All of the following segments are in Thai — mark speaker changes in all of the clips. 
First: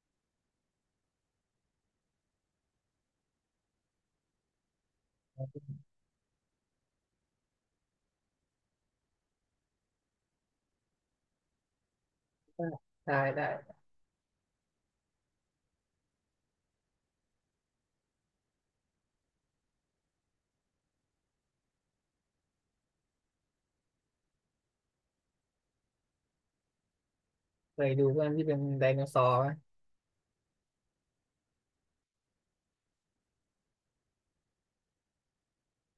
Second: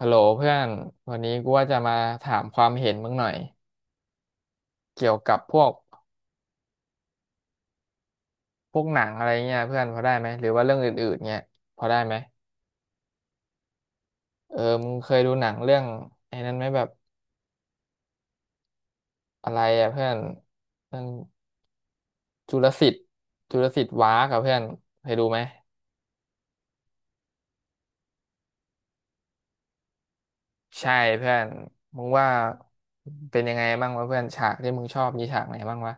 Speaker 1: ฮัลโหลเพื่อนวันนี้กูว่าจะมาถามความเห็นมึงหน่อยเกี่ยวกับพวกหนังอะไรเงี้ยเพื่อนพอได้ไหมหรือว่าเรื่องอื่นๆเงี้ยพอได้ไหม
Speaker 2: เออได้ได้
Speaker 1: เออมึงเคยดูหนังเรื่องไอ้นั้นไหมแบบอะไรอ่ะเพื่อนเรื่องจุลศิษย์จุลศิษย์ว้าร์กับเพื่อนเคยดูไหม
Speaker 2: เคยดูเพื่อนที่เป็นไดโนเสาร์ไหม
Speaker 1: ใช่เพื่อนมึงว่าเป็นยังไงบ้างวะเพื่อนฉากที่มึงชอบมีฉากไหนบ้างวะ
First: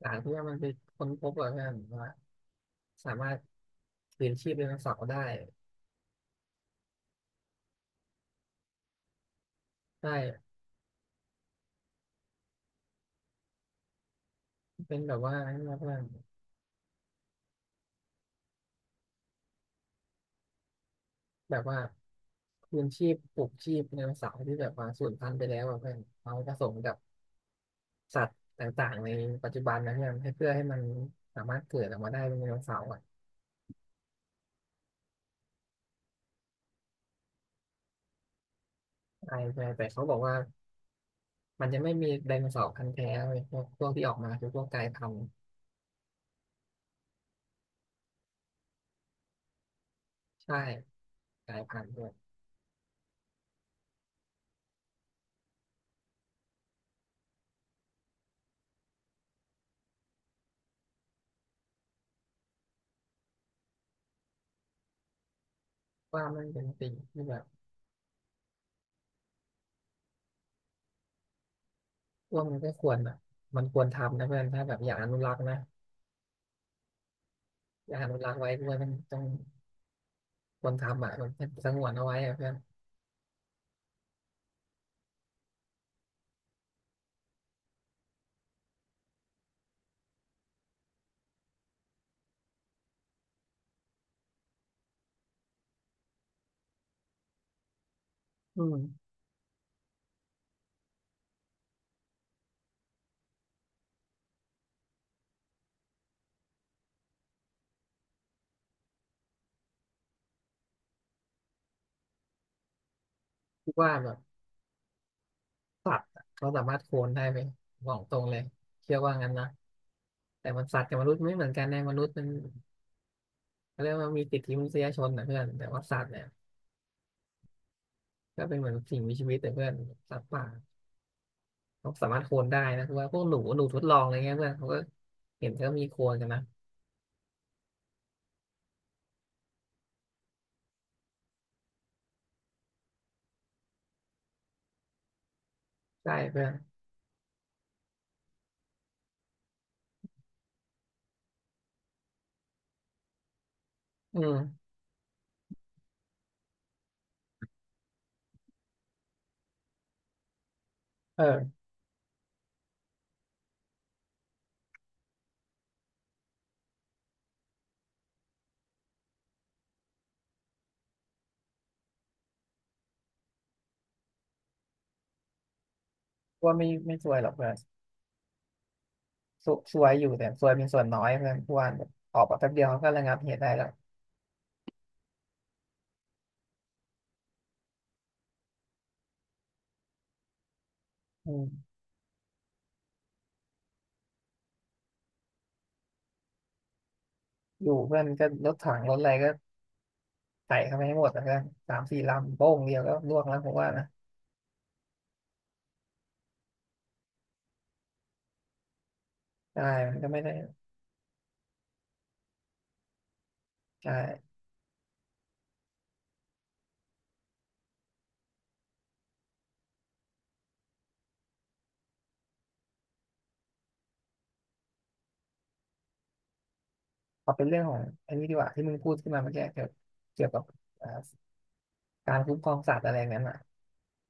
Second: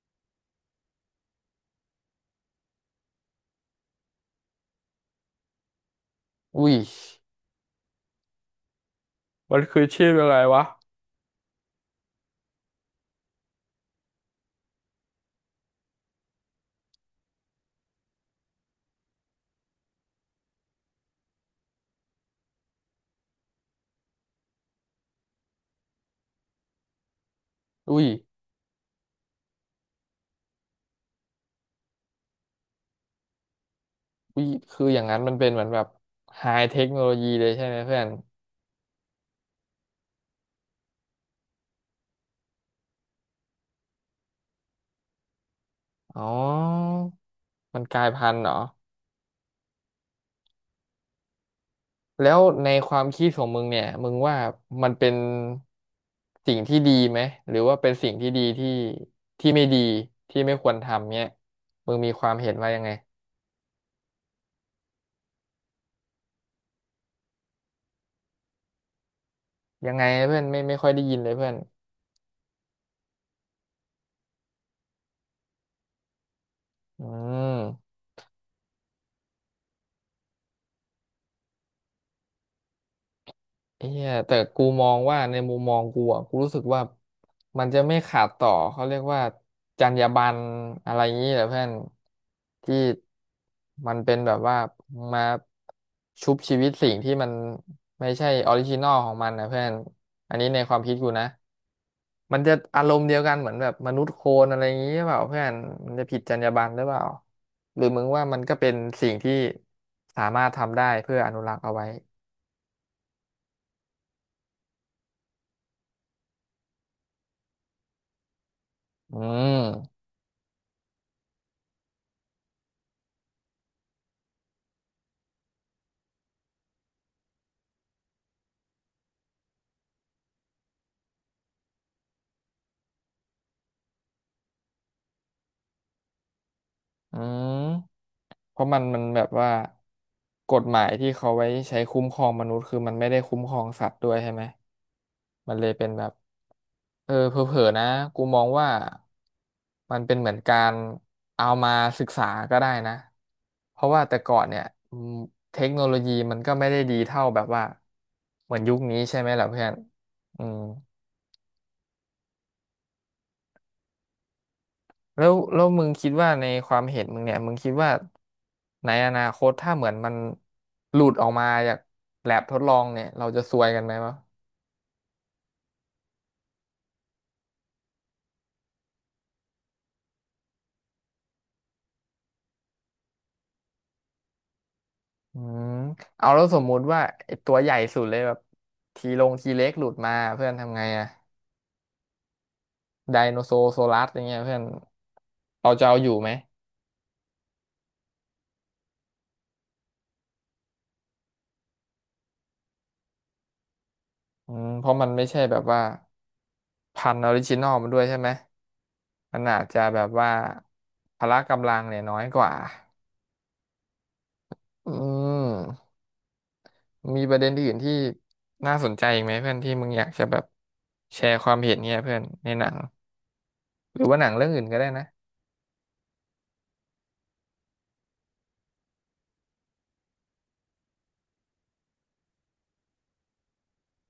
Speaker 2: หลังที่ว่ามันไปค้นพบเหรอเพื่อนว่าสามารถคืนชีพไดโนเสาร์ได้
Speaker 1: อุ้ยมันคือชื่ออะไร
Speaker 2: ได้
Speaker 1: วะ
Speaker 2: เป็นแบบว่านั่นนะเพื่อนแบบว่าคืนชีพปลุกชีพไดโนเสาร์ที่แบบว่าสูญพันธุ์ไปแล้วอะเพื่อนเอาผสมกับ
Speaker 1: อุ้ย
Speaker 2: สัตว์ต่างๆในปัจจุบันนะเพื่อนให้เพื่อให้มันสามารถเกิดออกมาได้เป็นไดโนเสาร์อะ
Speaker 1: อุ้ยคืออย่างนั้นมันเป็นเหมือนแบบไฮเทคโนโลยีเลยใช่ไหมเพื่อน
Speaker 2: ใช่ใช่แต่เขาบอกว่ามันจะไม่มีไดโนเสาร์พันธุ์แท้เลยพวกที่ออกมาคือพวกกลายพันธุ์
Speaker 1: อ๋อมันกลายพันธุ์เหรอ
Speaker 2: ใช่กลายพันธุ์ด้วย
Speaker 1: แล้วในความคิดของมึงเนี่ยมึงว่ามันเป็นสิ่งที่ดีไหมหรือว่าเป็นสิ่งที่ดีที่ไม่ดีที่ไม่ควรทำเนี่ยมึงมีความเห็นว่ายังไง
Speaker 2: ว่ามันเป็นสิ่งที่แบบ
Speaker 1: ยังไงเพื่อนไม่ค่อยได้ยินเลยเพื่อน
Speaker 2: ว่ามันก็ควรแบบมันควรทำนะเพื่อนถ้าแบบอยากอนุรักษ์นะ
Speaker 1: อืม
Speaker 2: อยากอนุรักษ์ไว้ด้วยมันต้องควรทำอ่ะมันสงวนเอาไว้อ่ะเพื่อน
Speaker 1: ไอ้เหี้ยแต่กูมองว่าในมุมมองกูอ่ะกูรู้สึกว่ามันจะไม่ขาดต่อเขาเรียกว่าจรรยาบรรณอะไรอย่างนี้แหละเพื่อนที่มันเป็นแบบว่ามาชุบชีวิตสิ่งที่มันไม่ใช่ออ
Speaker 2: อื
Speaker 1: ริจิ
Speaker 2: ม
Speaker 1: นอลของมันนะเพื่อนอันนี้ในความคิดกูนะมันจะอารมณ์เดียวกันเหมือนแบบมนุษย์โคลนอะไรอย่างนี้หรือเปล่าเพื่อนมันจะผิดจรรยาบรรณหรือเปล่าหรือมึงว่ามันก็เป็นสิ่งที่สามารถทำได้เพื่ออนุรักษ์เอาไว้
Speaker 2: คิดว่าแบบสัตว์อะเขาสามารถโคลนได้ไหมบอกตรงเลยเชื่อว่า
Speaker 1: อื
Speaker 2: งั้นนะ
Speaker 1: ม
Speaker 2: แต่มันสัตว์กับมนุษย์ไม่เหมือนกันนะมนุษย์มันเขาเรียกว่ามีสิทธิมนุษยชนนะเพื่อนแต่ว่าสัตว์เนี่ยก็เป็นเหมือนสิ่งมีชีวิตแต่เพื่อนสัตว์ป่าเขาสามารถโคลนได้นะคือว่าพวกหนูทดลองอะไรเงี้ยเพื่อนเขาก็เห็นก็มีโคลนกันนะ
Speaker 1: อืมเพราะมันแบบว่ากฎหมายที่เขาไว้ใช้คุ้มครองมนุษย์คือมันไม่ได้คุ้มครองสัตว์ด้วยใช่ไหมมันเลยเป็นแบบ
Speaker 2: ใช่เพื่อน
Speaker 1: เออเผลอๆนะกูมองว่ามันเป็นเหมือนการเอามาศึกษาก็ได้นะเพราะว่าแต่
Speaker 2: อื
Speaker 1: ก่อนเนี่ย
Speaker 2: ม
Speaker 1: อืมเทคโนโลยีมันก็ไม่ได้ดีเท่าแบบว่าเหมือนยุคนี้ใช่ไหมล่ะเพื่อนอืม
Speaker 2: เออ
Speaker 1: แล้วมึงคิดว่าในความเห็นมึงเนี่ยมึงคิดว่าในอนาคตถ้าเหมือนมันหลุดออกมาจากแลบทดลองเนี่ยเราจะซวยกันไหมวะ
Speaker 2: ว่าไม่ซวยหรอกเพื่อน สววยอยู่แต่สวยเป็นส่วนน้อยเพื่อนพวนแบบออกมาแป๊บเดียวเขาก็ระงับเหตุได้แล้ว
Speaker 1: อืมเอาแล้วสมมุติว่าไอ้ตัวใหญ่สุดเลยแบบทีลงทีเล็กหลุดมาเพื่อนทำไงอะ
Speaker 2: อืม
Speaker 1: ไดโนโซโซลัสอย่างเงี้ยเพื่อนเราจะเอาอยู่ไหม
Speaker 2: อยู่เพื่อนก็รถถังรถอะไรก็ใส่เข้าไปให้หมดนะเพื่อนสามสี่ลำโป้งเดียวก็ล่วงแล้วผมว่านะ
Speaker 1: อืมเพราะมันไม่ใช่แบบว่าพันธุ์ออริจินอลมันด้วยใช่ไหมมันอา
Speaker 2: ใช่
Speaker 1: จจะ
Speaker 2: มั
Speaker 1: แบ
Speaker 2: น
Speaker 1: บ
Speaker 2: ก็ไม่
Speaker 1: ว่า
Speaker 2: ได้
Speaker 1: พละกำลังเนี่ยน้อยกว่า
Speaker 2: ใช่
Speaker 1: อืม มีประเด็นอื่นที่น่าสนใจอีกไหมเพื่อนที่มึงอยากจะแบบแชร์ความเห็นเนี่ยเพื่อนในหนังหรือว่าหนังเรื่องอื่นก็ได้นะ
Speaker 2: พอเป็นเรื่องของอันนี้ดีกว่าที่มึงพูดขึ้นมาเมื่อกี้เกี่ยวกับอ่าการคุ้มครองสัตว์อะไรอย่างนั้นอ่ะ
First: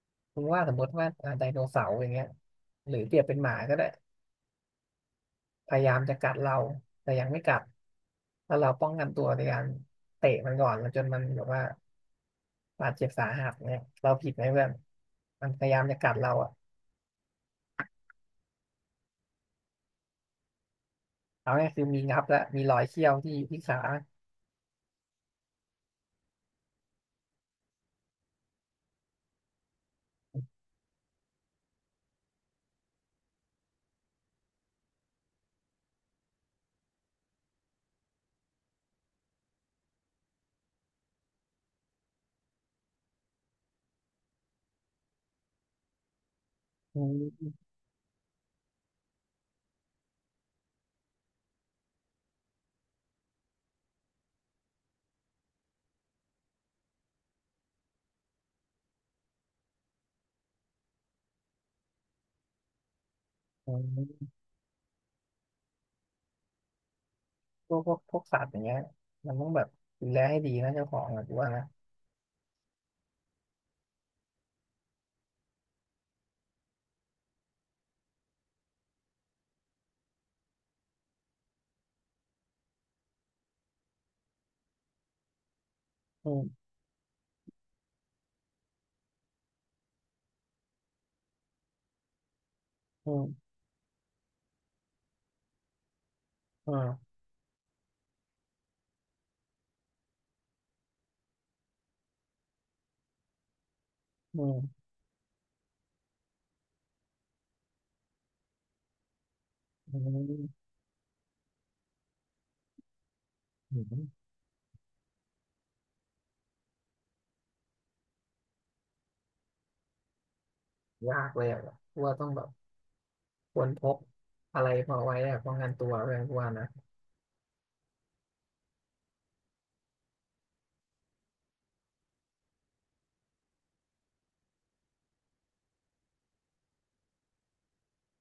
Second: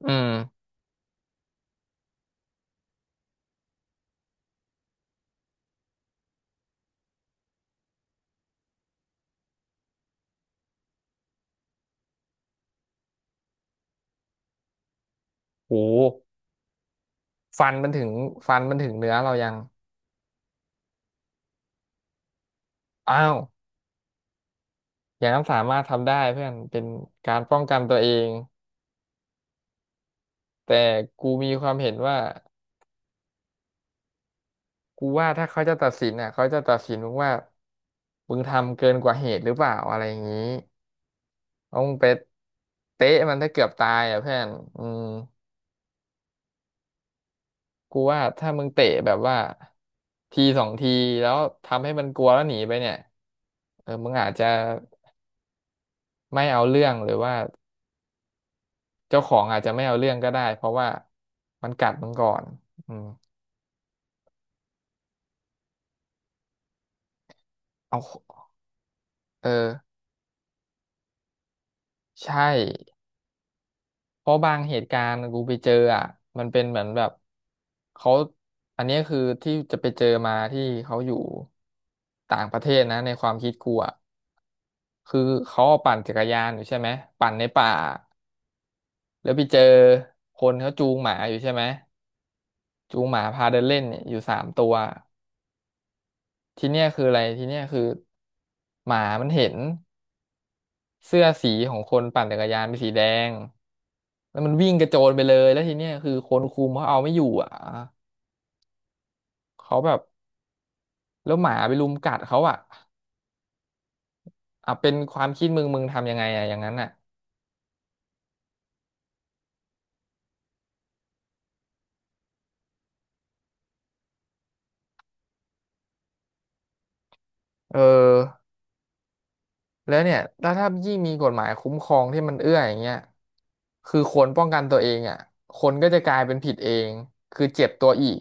Speaker 1: อืม
Speaker 2: คุณว่าสมมติว่าไดโนเสาร์อย่างเงี้ยหรือเปรียบเป็นหมาก็ได้พยายามจะกัดเราแต่ยังไม่กัดถ้าเราป้องกันตัวในการเตะมันก่อนแล้วจนมันแบบว่า บาดเจ็บสาหัสเนี่ยเราผิดไหมเพื่อนมันพยา
Speaker 1: โห
Speaker 2: ยามจะกัดเราอ่ะ
Speaker 1: ฟันมันถึงฟันมันถึงเนื้อเรายัง
Speaker 2: เอาง่ายคือมีงับและมีรอยเขี้ยว
Speaker 1: อ้า
Speaker 2: ที่
Speaker 1: ว
Speaker 2: ที่ขา
Speaker 1: อย่างนั้นสามารถทำได้เพื่อนเป็นการป้องกันตัวเองแต่กูมีความเห็นว่ากูว่าถ้าเขาจะตัดสินอ่ะเขาจะตัดสินมึงว่ามึงทำเกินกว่าเหตุหรือเปล่าอะไรอย่างนี้ต้องไปเตะมันถ้าเกือบตายอ่ะเพื่อนอืม
Speaker 2: อืม
Speaker 1: กูว่าถ้ามึงเตะแบบว่าทีสองทีแล้วทำให้มันกลัวแล้วหนีไปเนี่ยเออมึงอาจจะไม่เอาเรื่องหรือว่าเจ้าของอาจจะไม่เอาเรื่องก็ได้เพราะว่ามันกัดมึงก่อนอืม
Speaker 2: อืมพวกพ
Speaker 1: เ
Speaker 2: วกพวกสั
Speaker 1: อา
Speaker 2: ตว์อย่างเงี้ยมันต้
Speaker 1: เอ
Speaker 2: อ
Speaker 1: อ
Speaker 2: งแบบดูแลให้ดีนะเจ้าของอ่ะกูว่านะ
Speaker 1: ใช่เพราะบางเหตุการณ์กูไปเจออ่ะมันเป็นเหมือนแบบเขาอันนี้คือที่จะไปเจอมาที่เขาอยู่ต่างประเทศนะในความคิดกูอ่ะคือเขาปั่นจักร
Speaker 2: อื
Speaker 1: ยา
Speaker 2: ม
Speaker 1: นอยู่ใช่ไหมปั่นในป่า แล้วไปเจอคนเขาจูงหมาอยู่ใช่ไหมจูง
Speaker 2: อื
Speaker 1: หมาพา
Speaker 2: ม
Speaker 1: เดินเล่นเนี่ยอยู่สามตัว ที
Speaker 2: อื
Speaker 1: เนี้ยคือ
Speaker 2: ม
Speaker 1: อะไรทีเนี้ยคือหมามันเห็นเสื้อสีของคนปั่นจักรยานเป็นสีแดงแล้
Speaker 2: อื
Speaker 1: วมันวิ่งก
Speaker 2: ม
Speaker 1: ระโจนไปเลยแล้วทีเนี้ยคือคนคุมเขาเอาไม่อยู่อ่ะเขาแบ
Speaker 2: อื
Speaker 1: บ
Speaker 2: ม
Speaker 1: แล้วหมาไปรุมกัดเขาอ่ะ
Speaker 2: อืม
Speaker 1: อ่ะเป็นความคิดมึงทำยังไงอ่ะอย่างนั้นอ่ะ
Speaker 2: ยากเลยอ่ะกูว่าต้องแบบควรพกอะไรพอไว้อ่ะป้องกันตัวเพื่อนกูว่านะ
Speaker 1: เออ แล้วเนี่ยถ้ายิ่งมีกฎหมายคุ้มครองที่มันเอื้ออย่างเงี้ยคือคนป้องกันตัวเองอ่ะคนก็จะกลายเป็นผิดเอง คือเจ็บตัวอีก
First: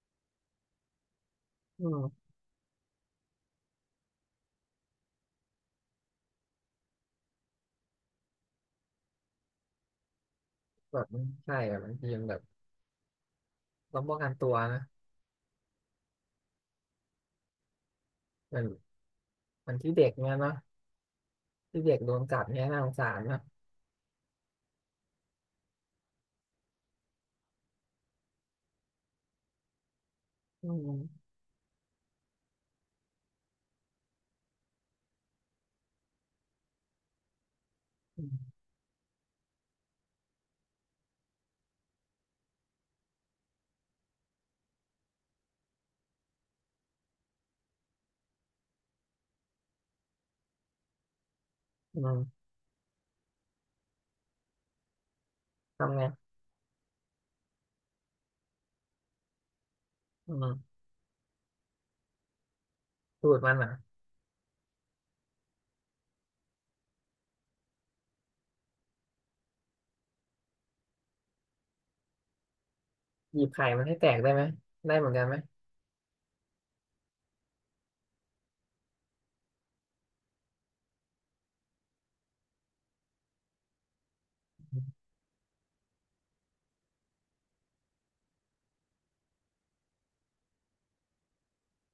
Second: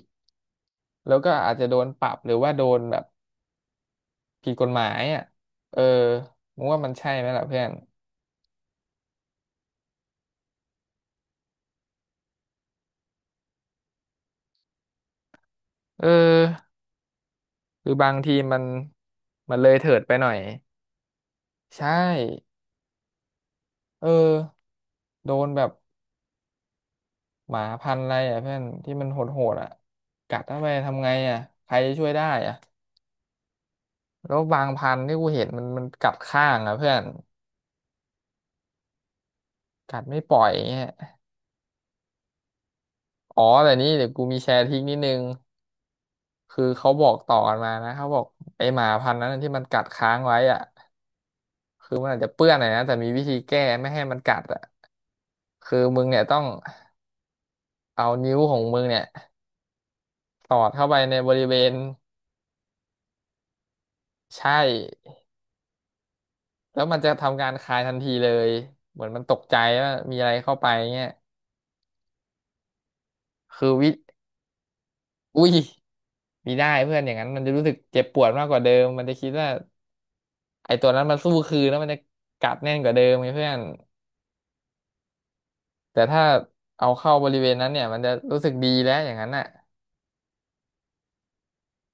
Speaker 1: แล้วก็อาจจะโด
Speaker 2: อื
Speaker 1: นปรั
Speaker 2: ม
Speaker 1: บหรือว่าโดนแบบผิดกฎหมายอ่ะเออมึงว่ามันใช่ไหมล่ะเพื่อน
Speaker 2: แบบมันใช่อ่ะบางทีมันแบบต้องป้องกันตัวนะ
Speaker 1: เออหรือบางที
Speaker 2: เห
Speaker 1: มั
Speaker 2: มือ
Speaker 1: น
Speaker 2: น
Speaker 1: มันเล
Speaker 2: เหมื
Speaker 1: ย
Speaker 2: อน
Speaker 1: เถิ
Speaker 2: ที่
Speaker 1: ด
Speaker 2: เด็ก
Speaker 1: ไปหน่อ
Speaker 2: เนี้ย
Speaker 1: ย
Speaker 2: เนาะที่
Speaker 1: ใช่
Speaker 2: เด็กโดนกัดเนี้ยน่าสงสารนะ
Speaker 1: เออโดนแบบหมาพันธุ์อะไรอ่ะเพื่อนที่มันโหดๆอ่ะกัดเข้าไป
Speaker 2: อื
Speaker 1: ทำไง
Speaker 2: ม
Speaker 1: อ่ะใครจะช่วยได้อ่ะ แล้วบางพันธุ์ที่กูเห็นมันกัดข้างอ่ะเพื่อน
Speaker 2: อืม
Speaker 1: กัดไม่ปล่อยเงี้ยอ๋อแต่นี่เดี๋ยวกูมีแชร์ทริกนิดนึงคือเขาบอกต่อกันมานะเขาบอกไอหมาพันธุ์นั้นที่มันกัดค้างไว้อ่ะคือ
Speaker 2: อื
Speaker 1: มันอาจ
Speaker 2: ม
Speaker 1: จะเปื้อนหน่อยนะแต่มีวิธีแก้ไม่ให้มันกัดอ่ะคือ
Speaker 2: ทำ
Speaker 1: มึ
Speaker 2: ไง
Speaker 1: งเนี่ยต้องเอานิ้วของมึงเนี่ย
Speaker 2: อื
Speaker 1: สอด
Speaker 2: ม
Speaker 1: เข้าไปในบริเวณ
Speaker 2: สูตรมันเหรอ
Speaker 1: ใช่แล้วมันจะทำการคายทันทีเลยเหมือนมันตกใจว่ามีอะไรเข้าไปเงี้ย
Speaker 2: หยิบไข่
Speaker 1: คือ
Speaker 2: มัน
Speaker 1: วิ
Speaker 2: ให้แตกได้ไหมได้เหมือนกันไหม
Speaker 1: อุ้ยมีได้เพื่อนอย่างนั้นมันจะรู้สึกเจ็บปวดมากกว่าเดิมมันจะคิดว่าไอ้ตัวนั้นมันสู้คืนแล้วมันจะกัดแน่นกว่าเดิมไงเพื่อน
Speaker 2: อืม
Speaker 1: แต่ถ้าเอาเข้าบริเวณนั้นเนี่ยมันจะรู้สึกดีแล้วอย่างนั้นน่ะ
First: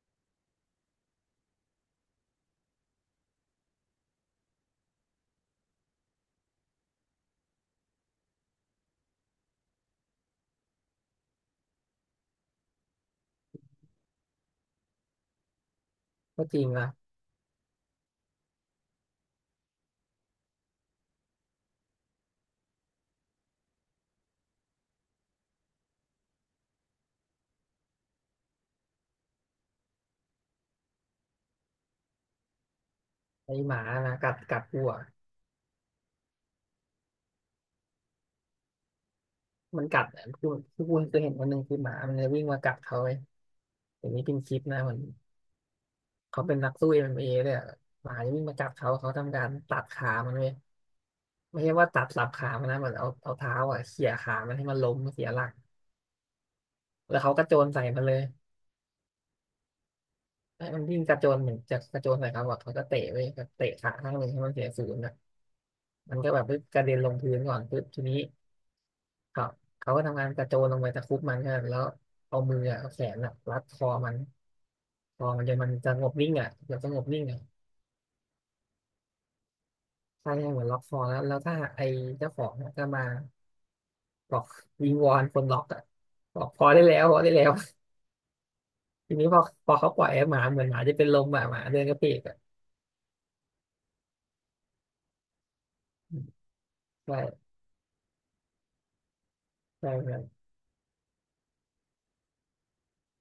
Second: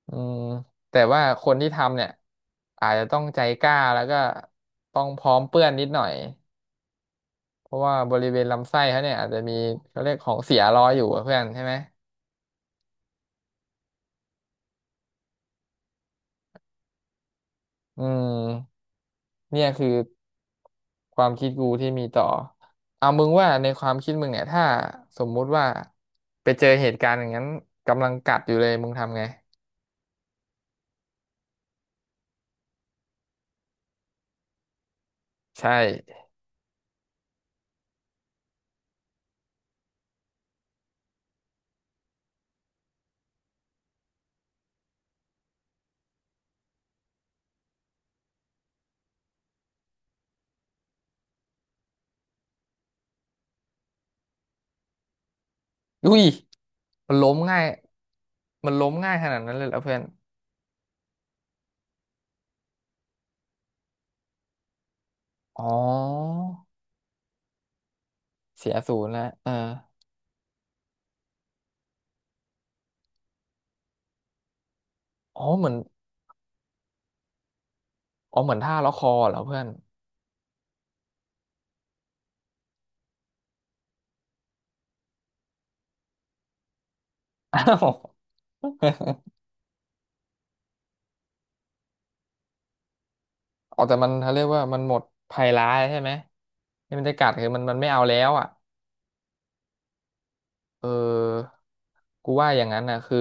Speaker 1: อืมแต่ว่าคนที่ทำเนี่ยอาจจะต้องใจกล้าแล้วก็ต้องพร้อมเปื้อนนิดหน่อยเพราะว่าบริเวณลำไส้เขาเนี่ยอาจจะมีเขาเรียกของเสียรออยู่อะเพื่อนใช่ไหม
Speaker 2: ก็จริงว่ะ
Speaker 1: อืม เนี่ยคือความคิดกูที่มีต่อ เอามึงว่าในความคิดมึงเนี่ยถ้าสมมุติว่าไปเจอเหตุการณ์อย่างนั้นกำลังกัดอยู่เลยมึงทำไง
Speaker 2: ไอหมานะกัดกูอ่ะ
Speaker 1: ใช่
Speaker 2: มันกัดอะคือคือกูเคยเห็นวันหนึ่งคือหมามันจะวิ่งมากัดเขาไอ้อย่างนี้เป็นคลิปนะเหมือนเขาเป็นนักสู้เอ็มเอเลยอะหมาจะวิ่งมากัดเขาเขาทำการตัดขามันเลยไม่ใช่ว่าตัดสับขามันนะเหมือนเอาเท้าอ่ะเขี่ยขามันให้มันล้มเสียหลัก
Speaker 1: อุ้ยมัน
Speaker 2: แล้ว
Speaker 1: ล้
Speaker 2: เขา
Speaker 1: ม
Speaker 2: กระโจ
Speaker 1: ง่าย
Speaker 2: นใส่มันเลย
Speaker 1: มันล้มง่ายขนาดนั้นเลยเหรอเพื่อน
Speaker 2: ไอ้มันวิ่งกระโจนเหมือนจะกระโจนใส่เขาอ่ะเขาก็เตะไปเตะขาข้างหนึ่งให้มันเสียศูนย์นะ
Speaker 1: อ๋อ
Speaker 2: มันก็แบบปึ๊บกระเด็นลงพื้นก่อนปึ๊บทีนี้
Speaker 1: เสียศูนย์แล้ว
Speaker 2: เขา
Speaker 1: เออ
Speaker 2: เขาก็ทำงานกระโจนลงไปตะครุบมันกันแล้วเอามืออะเอาแขนอะรัดคอมันคอ
Speaker 1: อ๋
Speaker 2: มั
Speaker 1: อ
Speaker 2: นจน
Speaker 1: เห
Speaker 2: มั
Speaker 1: มื
Speaker 2: น
Speaker 1: อน
Speaker 2: จะงบนิ่งอ่ะเกือบจะงบนิ่งอ่ะ
Speaker 1: อ๋อเหมือนท่าล็อกคอเหรอเพื่อน
Speaker 2: ใช่ใช่เหมือนล็อกคอแล้วถ้าไอ้เจ้าของอะก็มาบอกวิงวอนคนล็อกอ่ะบอกพอได้แล้วพอได้แล้ว
Speaker 1: อ้าว
Speaker 2: ทีนี้พอเขาปล่อยไอ้หมาเหมือนหมาจะเป็นลมอ่ะหมาเดินกระเพกอ่ะ
Speaker 1: อ๋อแต่มันเขาเรียกว่ามันหมดภัยร้ายใช่ไหม
Speaker 2: อืม
Speaker 1: ที่มันจะ
Speaker 2: ใช่
Speaker 1: กัดคือมันไม่เอาแล้วอ่ะ
Speaker 2: ใช่ครับ
Speaker 1: เออกูว่าอย่างนั้นนะคือ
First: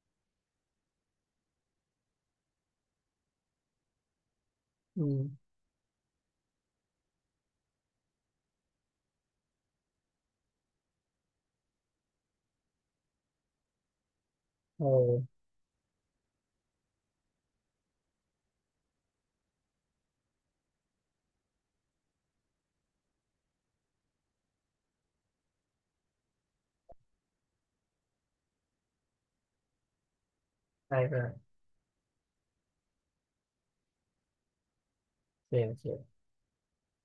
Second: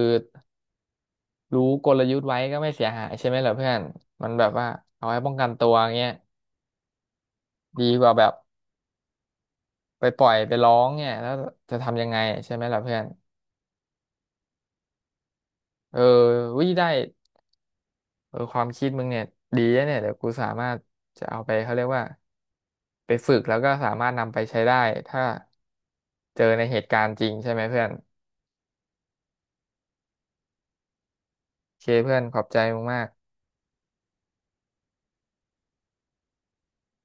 Speaker 1: รู้กลยุทธ์ไว้ก็ไม่เสียหายใช่ไหมเหรอเพื่อนมันแบบว่า
Speaker 2: อื
Speaker 1: เอาไว้
Speaker 2: ม
Speaker 1: ป้องกันตัวเงี้ยดีกว่าแบบไปปล่อยไปร้องเนี่ยแล้วจะทำยังไงใช่ไหมล่ะเพื่อน
Speaker 2: โอ้
Speaker 1: เออวิได้เออความคิดมึงเนี่ยดีนะเนี่ยเดี๋ยวกูสามารถจะเอาไปเขาเรียกว่าไปฝึกแล้วก็สามารถนำไปใช้ได้ถ้าเจอในเหตุการณ์จริงใช่ไหมเพื่อน
Speaker 2: ใช่ครับ
Speaker 1: โอเคเพื่อนขอบใจมึงมาก
Speaker 2: โอเคโอเค